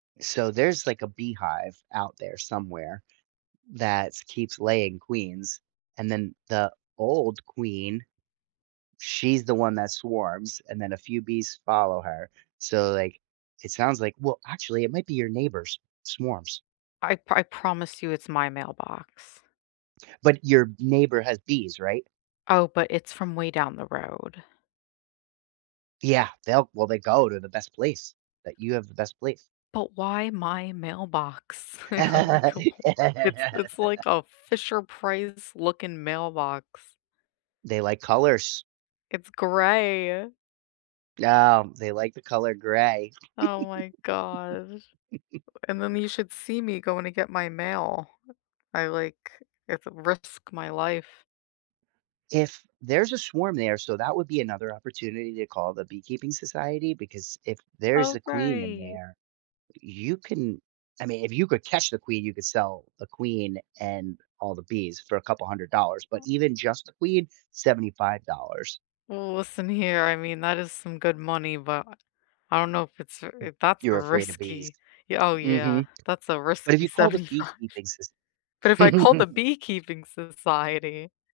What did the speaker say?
So there's like a beehive out there somewhere that’s keeps laying queens, and then the old queen she's the one that swarms and then a few bees follow her. So like it sounds like well, actually it might be your neighbors swarms. I I promise you it's my mailbox. But, your neighbor has bees, right? Oh, but it's from way down the road. Yeah, they'll well, they go to the best place that you have the best place. But why my mailbox? [unintelligible] It's it's like a Fisher Price looking mailbox. They like colors. It's gray. No, they like the color gray. Oh my gosh. And then you should see me going to get my mail. I like it's risk my life. If there's a swarm there, so that would be another opportunity to call the beekeeping society because if there's Oh, a queen in right. there, you can I mean, if you could catch the queen, you could sell the queen and all the bees for a couple $100 but even just the queen, $75. Well, listen here, I mean, that is some good money, but I don't know if it's if that's a You're afraid of bees. risky yeah, oh Mhm. yeah, that's a But if risky you call the 75, beekeeping soci but if I call the beekeeping society